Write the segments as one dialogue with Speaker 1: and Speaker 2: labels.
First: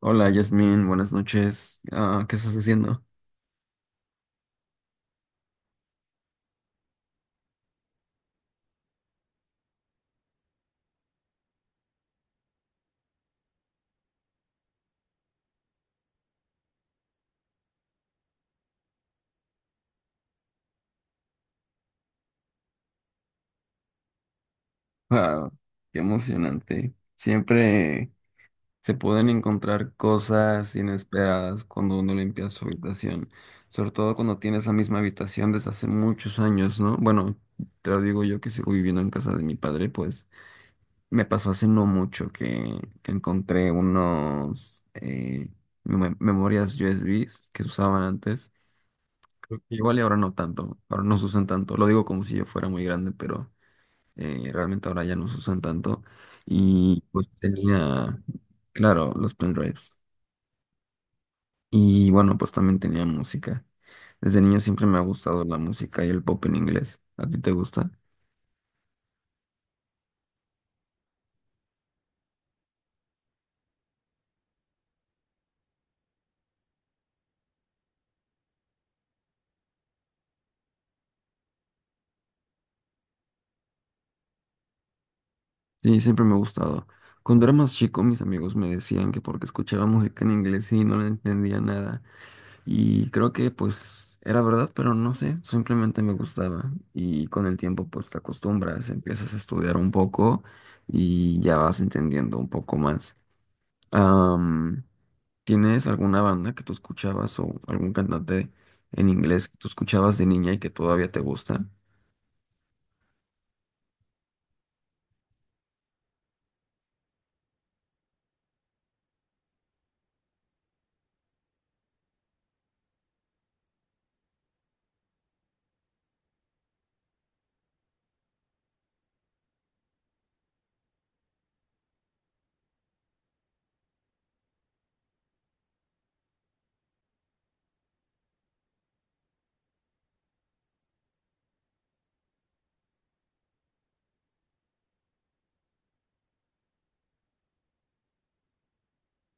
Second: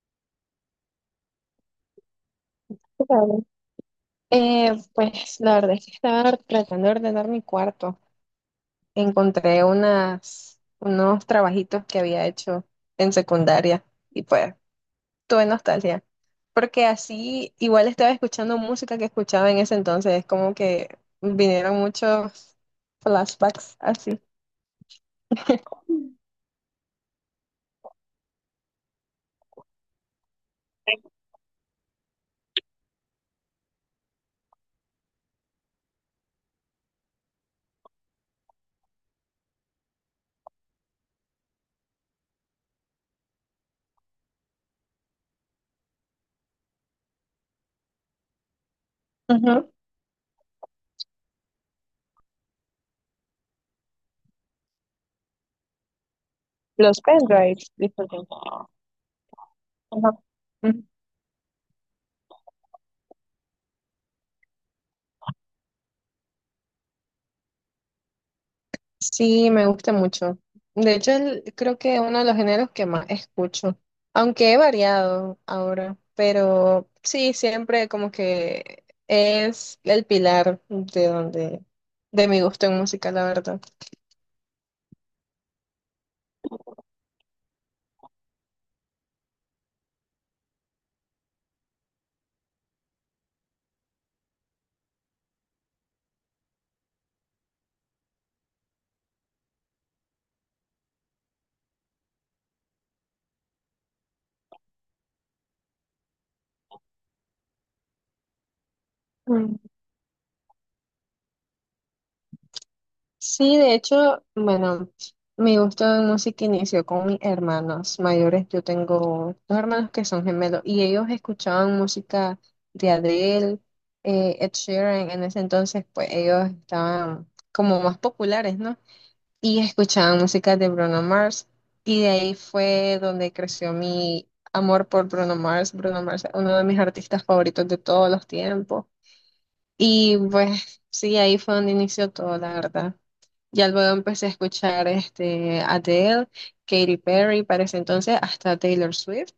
Speaker 1: Hola, Yasmin, buenas noches. Ah, ¿qué estás haciendo?
Speaker 2: Claro. Pues la verdad es que estaba tratando de ordenar mi cuarto. Encontré unos trabajitos que había hecho en secundaria y pues tuve nostalgia. Porque así igual estaba escuchando música que escuchaba en ese entonces. Es como que vinieron muchos flashbacks así.
Speaker 1: Ah, qué emocionante. Siempre se pueden encontrar cosas inesperadas cuando uno limpia su habitación, sobre todo cuando tiene esa misma habitación desde hace muchos años, ¿no? Bueno, te lo digo yo que sigo viviendo en casa de mi padre, pues me pasó hace no mucho que encontré unos memorias USBs que se usaban antes.
Speaker 2: Ujú.
Speaker 1: Igual y ahora no tanto, ahora no se usan tanto. Lo digo como si yo fuera muy grande, pero realmente ahora ya no se usan tanto.
Speaker 2: Los
Speaker 1: Y pues
Speaker 2: pendrives,
Speaker 1: tenía,
Speaker 2: disculpen.
Speaker 1: claro, los pendrives.
Speaker 2: Ajá.
Speaker 1: Y bueno, pues también tenía música. Desde niño siempre me ha gustado la música y el pop en inglés. ¿A ti te gusta?
Speaker 2: Sí, me gusta mucho. De hecho, creo que uno de los géneros que más escucho, aunque he variado ahora, pero sí, siempre como que es el pilar de de mi gusto en música, la verdad.
Speaker 1: Sí, siempre me ha gustado. Cuando era más chico, mis amigos me decían que porque escuchaba música en inglés y no le entendía nada. Y creo que pues era verdad, pero no sé, simplemente me gustaba. Y con el tiempo pues te acostumbras, empiezas a estudiar un poco y ya vas entendiendo un poco más. Am, ¿Tienes alguna banda que tú escuchabas o algún cantante en inglés que tú escuchabas de niña y que todavía te gusta?
Speaker 2: Sí, de hecho, bueno, mi gusto de música inició con mis hermanos mayores. Yo tengo dos hermanos que son gemelos y ellos escuchaban música de Adele, Ed Sheeran. En ese entonces, pues ellos estaban como más populares, ¿no? Y escuchaban música de Bruno Mars. Y de ahí fue donde creció mi amor por Bruno Mars. Bruno Mars es uno de mis artistas favoritos de todos los tiempos. Y pues sí, ahí fue donde inició todo, la verdad. Ya luego empecé a escuchar este, Adele, Katy Perry, para ese entonces hasta Taylor Swift.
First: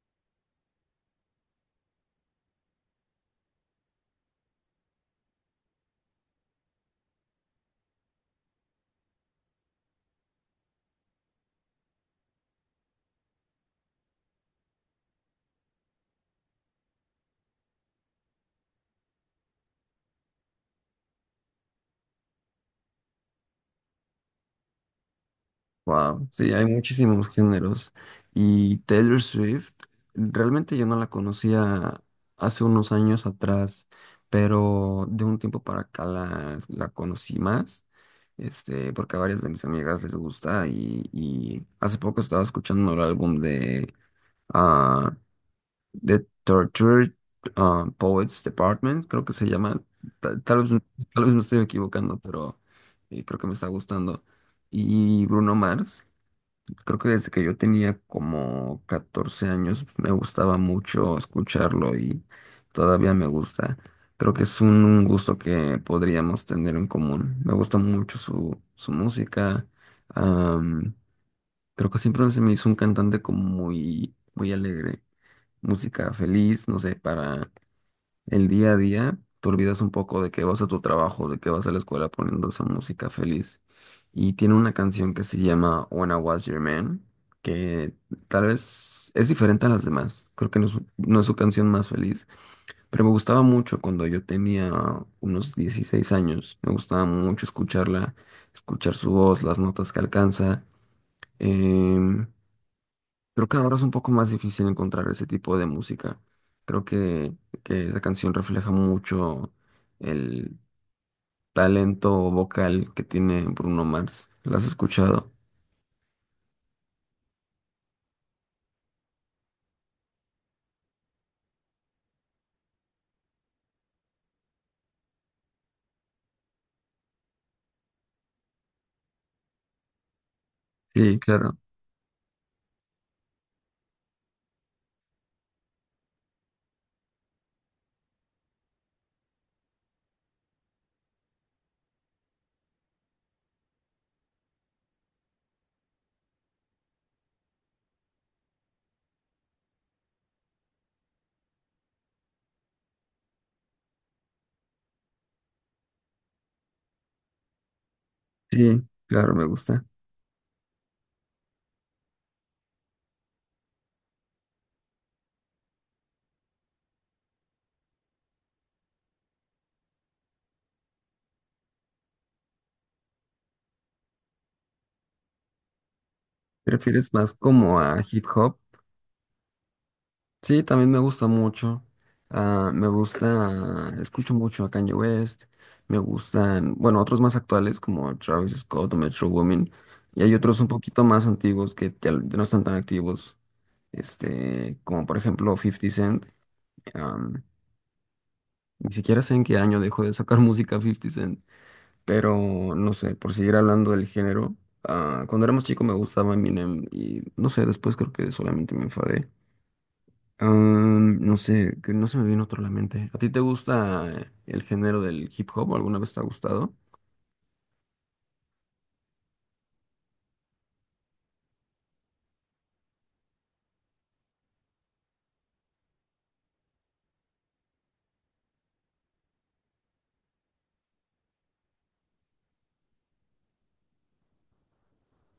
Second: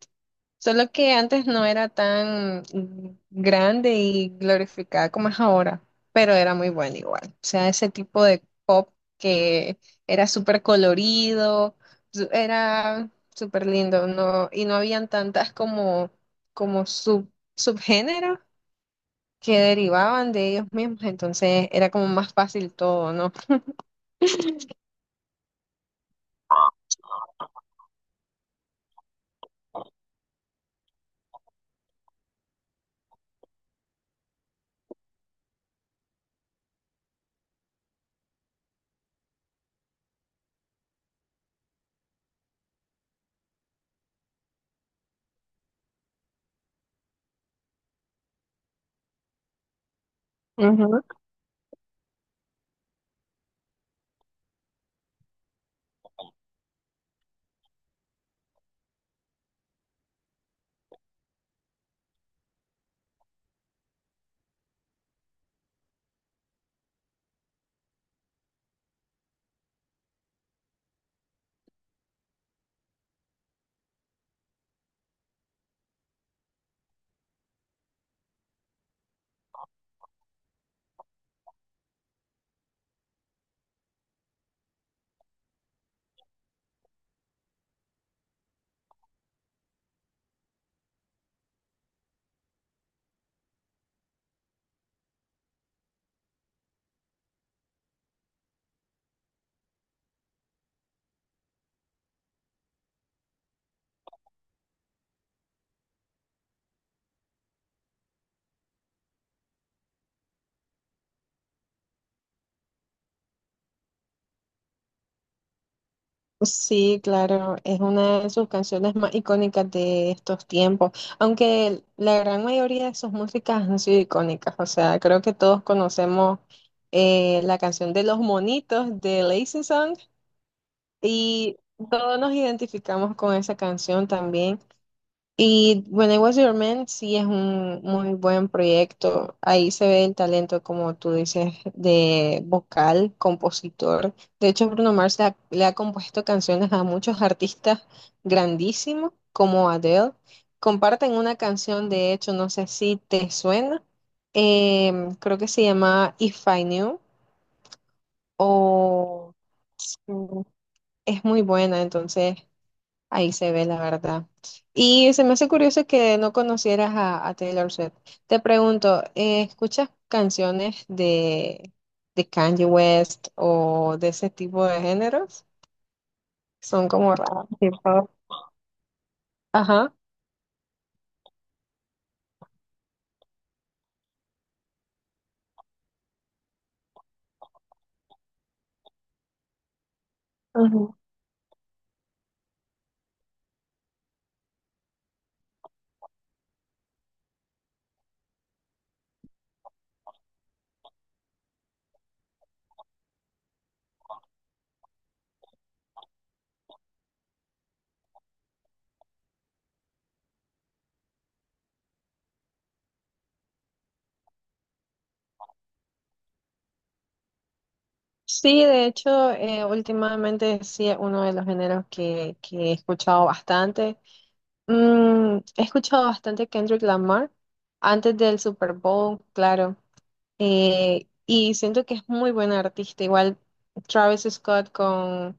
Speaker 2: Solo que antes no era tan grande y glorificada como es ahora, pero era muy buena igual. O sea, ese tipo de pop que era súper colorido, era súper lindo, no, y no habían tantas como subgéneros que derivaban de ellos mismos, entonces era como más fácil todo, ¿no?
Speaker 1: Wow, sí, hay muchísimos géneros. Y Taylor Swift, realmente yo no la conocía hace unos años atrás, pero de un tiempo para acá la conocí más, este, porque a varias de mis amigas les gusta y hace poco estaba escuchando el álbum de ah, The Tortured Poets Department, creo que se llama. Ta- Tal, vez, tal vez me estoy equivocando, pero creo que me está gustando. Y Bruno Mars. Creo que desde que yo tenía como 14 años me gustaba mucho escucharlo y todavía me gusta. Creo que es un gusto que podríamos tener en común. Me gusta mucho su música. am, Creo que siempre se me hizo un cantante como muy, muy alegre. Música feliz, no sé, para el día a día te olvidas un poco de que vas a tu trabajo, de que vas a la escuela poniendo esa música feliz. Y tiene una canción que se llama When I Was Your Man, que tal vez es diferente a las demás. Creo que no es, no es su canción más feliz, pero me gustaba mucho cuando yo tenía unos 16 años. Me gustaba mucho escucharla, escuchar su voz, las notas que alcanza. em, Creo que ahora es un poco más difícil encontrar ese tipo de música. Creo que esa canción refleja mucho el talento vocal que tiene Bruno Mars. ¿La has escuchado?
Speaker 2: Sí, claro, es una de sus canciones más icónicas de estos tiempos, aunque la gran mayoría de sus músicas han sido icónicas, o sea, creo que todos conocemos la canción de Los Monitos de Lazy Song
Speaker 1: Sí, claro.
Speaker 2: y todos nos identificamos con esa canción también. Y When I Was Your Man sí es un muy buen proyecto. Ahí se ve el talento, como tú dices, de vocal, compositor. De hecho, Bruno Mars le ha compuesto canciones a muchos artistas grandísimos, como Adele. Comparten una canción, de hecho, no sé si te suena. Creo que se llama If I Knew
Speaker 1: Sí, claro,
Speaker 2: o
Speaker 1: me gusta.
Speaker 2: mm, es muy buena, entonces. Ahí se ve la verdad. Y se me hace curioso que no conocieras a Taylor Swift. Te pregunto, ¿escuchas canciones de Kanye West o de ese tipo de géneros? Son
Speaker 1: ¿Prefieres
Speaker 2: como
Speaker 1: más
Speaker 2: raras.
Speaker 1: como a
Speaker 2: Tipo,
Speaker 1: hip hop?
Speaker 2: ajá,
Speaker 1: Sí, también me gusta mucho. Ah, me gusta, escucho mucho a Kanye West. Me gustan, bueno, otros más actuales como Travis Scott o Metro Womin. Y hay otros un
Speaker 2: ujú.
Speaker 1: poquito más antiguos que ya no están tan activos. Este, como por ejemplo Fifty Cent. am, Ni siquiera sé en qué año dejó de sacar música Fifty Cent. Pero no sé, por seguir hablando del género. Cuando era más chico me gustaba Eminem y no sé, después creo que solamente me enfadé. No sé, que no se me viene otro a la mente. ¿A ti te gusta el género del hip hop? ¿Alguna vez te ha gustado?
Speaker 2: Sí, de hecho, últimamente sí es uno de los géneros que he escuchado bastante. He escuchado bastante Kendrick Lamar antes del Super Bowl, claro. Y siento que es muy buena artista. Igual Travis Scott con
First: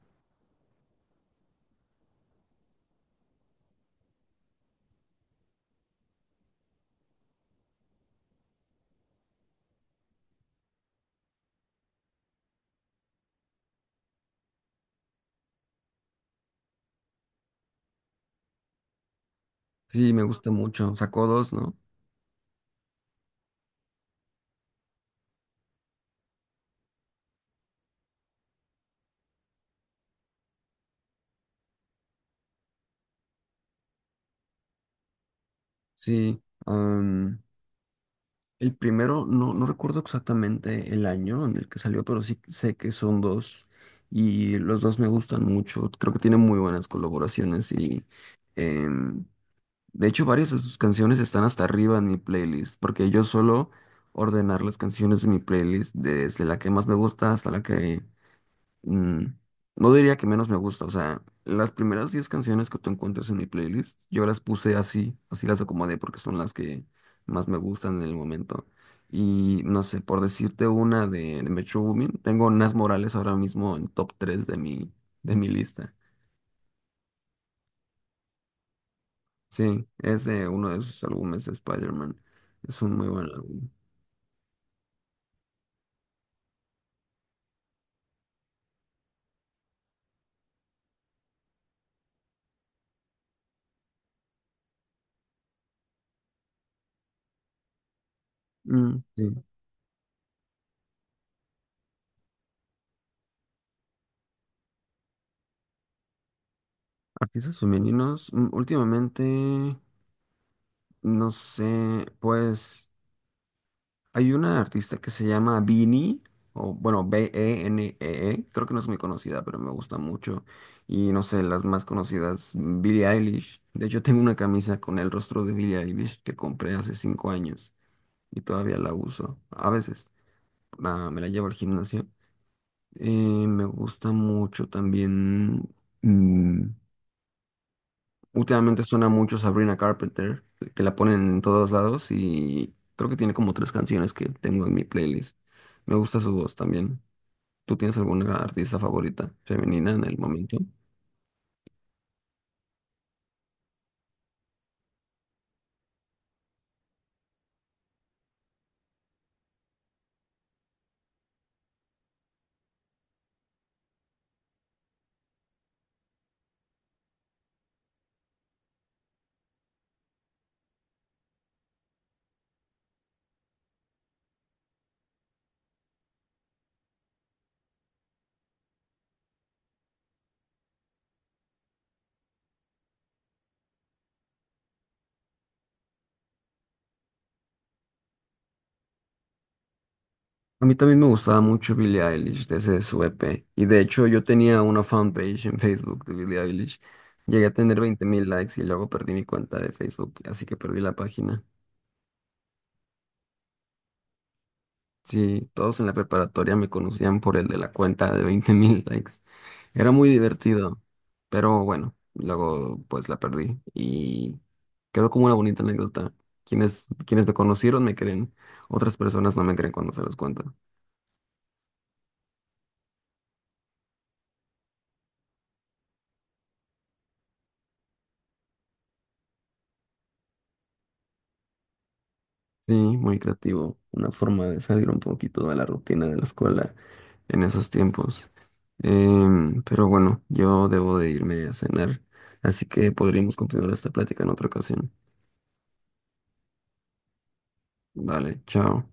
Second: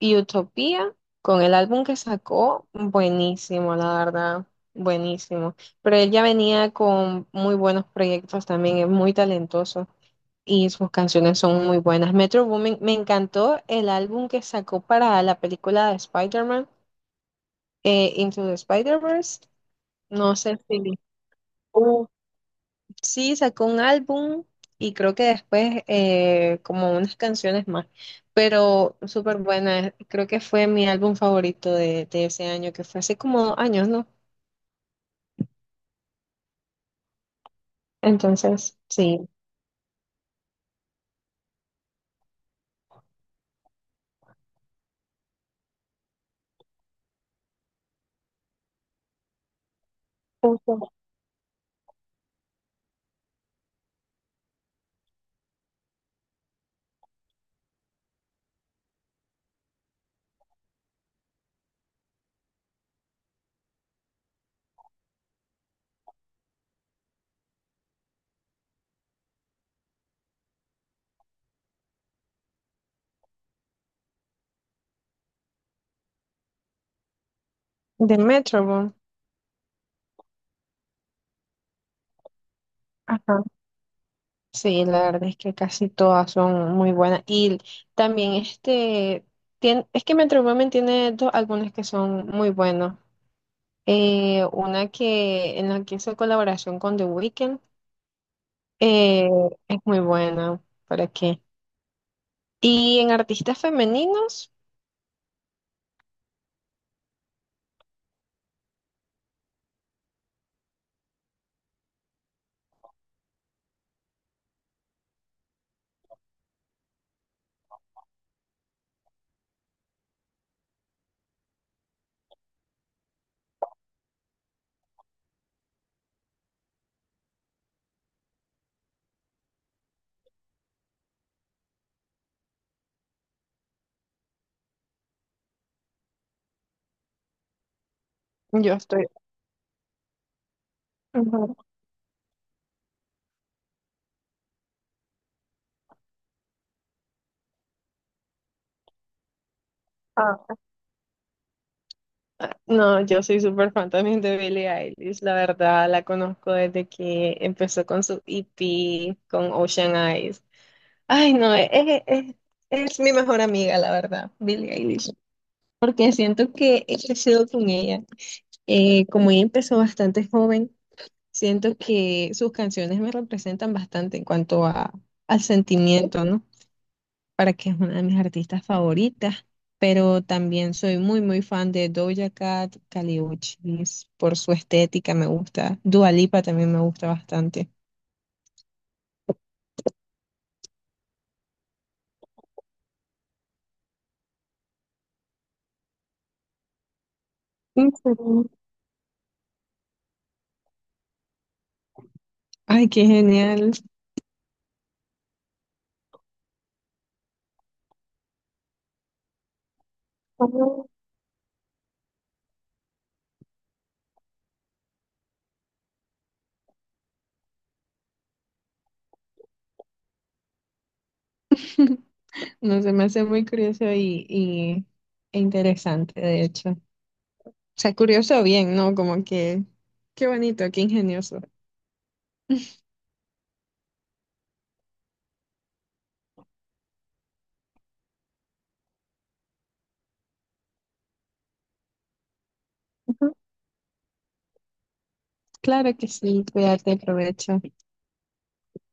Speaker 2: Utopia, con el álbum que sacó, buenísimo, la verdad, buenísimo. Pero él ya venía con muy buenos proyectos también, es muy talentoso y sus canciones son muy buenas. Metro Boomin, me encantó el álbum que sacó para la película de Spider-Man, Into the Spider-Verse.
Speaker 1: Sí, me
Speaker 2: No
Speaker 1: gusta
Speaker 2: sé
Speaker 1: mucho.
Speaker 2: si...
Speaker 1: Sacó dos, ¿no?
Speaker 2: Uf, sí, sacó un álbum y creo que después como unas canciones más, pero súper buena. Creo que fue mi álbum favorito de ese año, que fue hace como dos años, ¿no?
Speaker 1: Sí. am, el
Speaker 2: Entonces,
Speaker 1: primero,
Speaker 2: sí.
Speaker 1: no, no recuerdo exactamente el año en el que salió, pero sí sé que son dos. Y los dos me gustan mucho. Creo que tiene muy buenas colaboraciones y em, de hecho varias de sus
Speaker 2: Justo.
Speaker 1: canciones están hasta arriba en mi playlist, porque yo suelo ordenar las canciones de mi playlist desde la que más me gusta hasta la que mm, no diría que menos me gusta, o sea, las primeras 10 canciones que tú encuentras en mi playlist, yo las puse así, así las acomodé porque son las que más me gustan en el momento. Y no sé, por decirte una de Metro Womin, tengo Nas Morales ahora mismo en top tres de mi lista.
Speaker 2: De Metro.
Speaker 1: Sí, es de uno de sus álbumes de Spider-Man. Es un muy buen
Speaker 2: Ajá.
Speaker 1: álbum.
Speaker 2: Sí, la verdad es que casi todas son muy buenas. Y también este, tiene, es que Metro Boomin tiene dos álbumes que son muy buenos. Una que en la que hizo colaboración con The Weeknd.
Speaker 1: Mm,
Speaker 2: Eh,
Speaker 1: sí.
Speaker 2: es muy buena, ¿para qué? Y en artistas femeninos,
Speaker 1: Artistas femeninos, últimamente, no sé, pues. Hay una artista que se llama Beanie, o bueno, B-E-N-E-E, creo que no es muy conocida, pero me gusta mucho. Y no sé, las más conocidas, Billie Eilish. De hecho, tengo una camisa con el rostro de Billie Eilish que compré hace 5 años y todavía la uso. A veces me la llevo al gimnasio. Me gusta mucho también. mm,
Speaker 2: yo
Speaker 1: Últimamente
Speaker 2: estoy...
Speaker 1: suena mucho Sabrina Carpenter, que la ponen en
Speaker 2: Ujú.
Speaker 1: todos lados y creo que tiene como tres canciones que tengo en mi playlist. Me gusta su voz también. ¿Tú tienes alguna artista favorita femenina en el
Speaker 2: Ah,
Speaker 1: momento?
Speaker 2: ah, no, yo soy súper fan también de Billie Eilish, la verdad, la conozco desde que empezó con su EP, con Ocean Eyes. Ay, no, es mi mejor amiga, la verdad, Billie Eilish, porque siento que he crecido con ella. Como ella empezó bastante joven, siento que sus canciones me representan bastante en cuanto al sentimiento, ¿no? Para que es una de mis artistas favoritas, pero también soy muy, muy fan de Doja Cat, Kali Uchis, por su estética me gusta. Dua Lipa también me gusta bastante.
Speaker 1: A mí también me gustaba mucho Billie Eilish desde su EP. Y de hecho yo tenía una fanpage en Facebook de Billie Eilish. Llegué a tener
Speaker 2: ¿En
Speaker 1: 20.000
Speaker 2: serio?
Speaker 1: likes y luego perdí mi cuenta de Facebook, así que perdí la página.
Speaker 2: Ay, qué genial.
Speaker 1: Sí, todos en la preparatoria me conocían por el de la cuenta de 20.000 likes. Era muy divertido,
Speaker 2: Bueno,
Speaker 1: pero bueno, luego pues la perdí y quedó como una bonita anécdota. Quienes me conocieron me creen, otras personas no me creen cuando se los cuento.
Speaker 2: no se me hace muy e interesante, de hecho. O sea, curioso bien, ¿no? Como que, qué bonito, qué ingenioso.
Speaker 1: Sí, muy creativo, una forma de salir un poquito de la rutina de la escuela en esos tiempos. Pero bueno, yo debo de irme a cenar, así que
Speaker 2: Ujú,
Speaker 1: podríamos continuar esta plática en otra ocasión.
Speaker 2: claro que sí, cuídate, provecho.
Speaker 1: Vale, chao.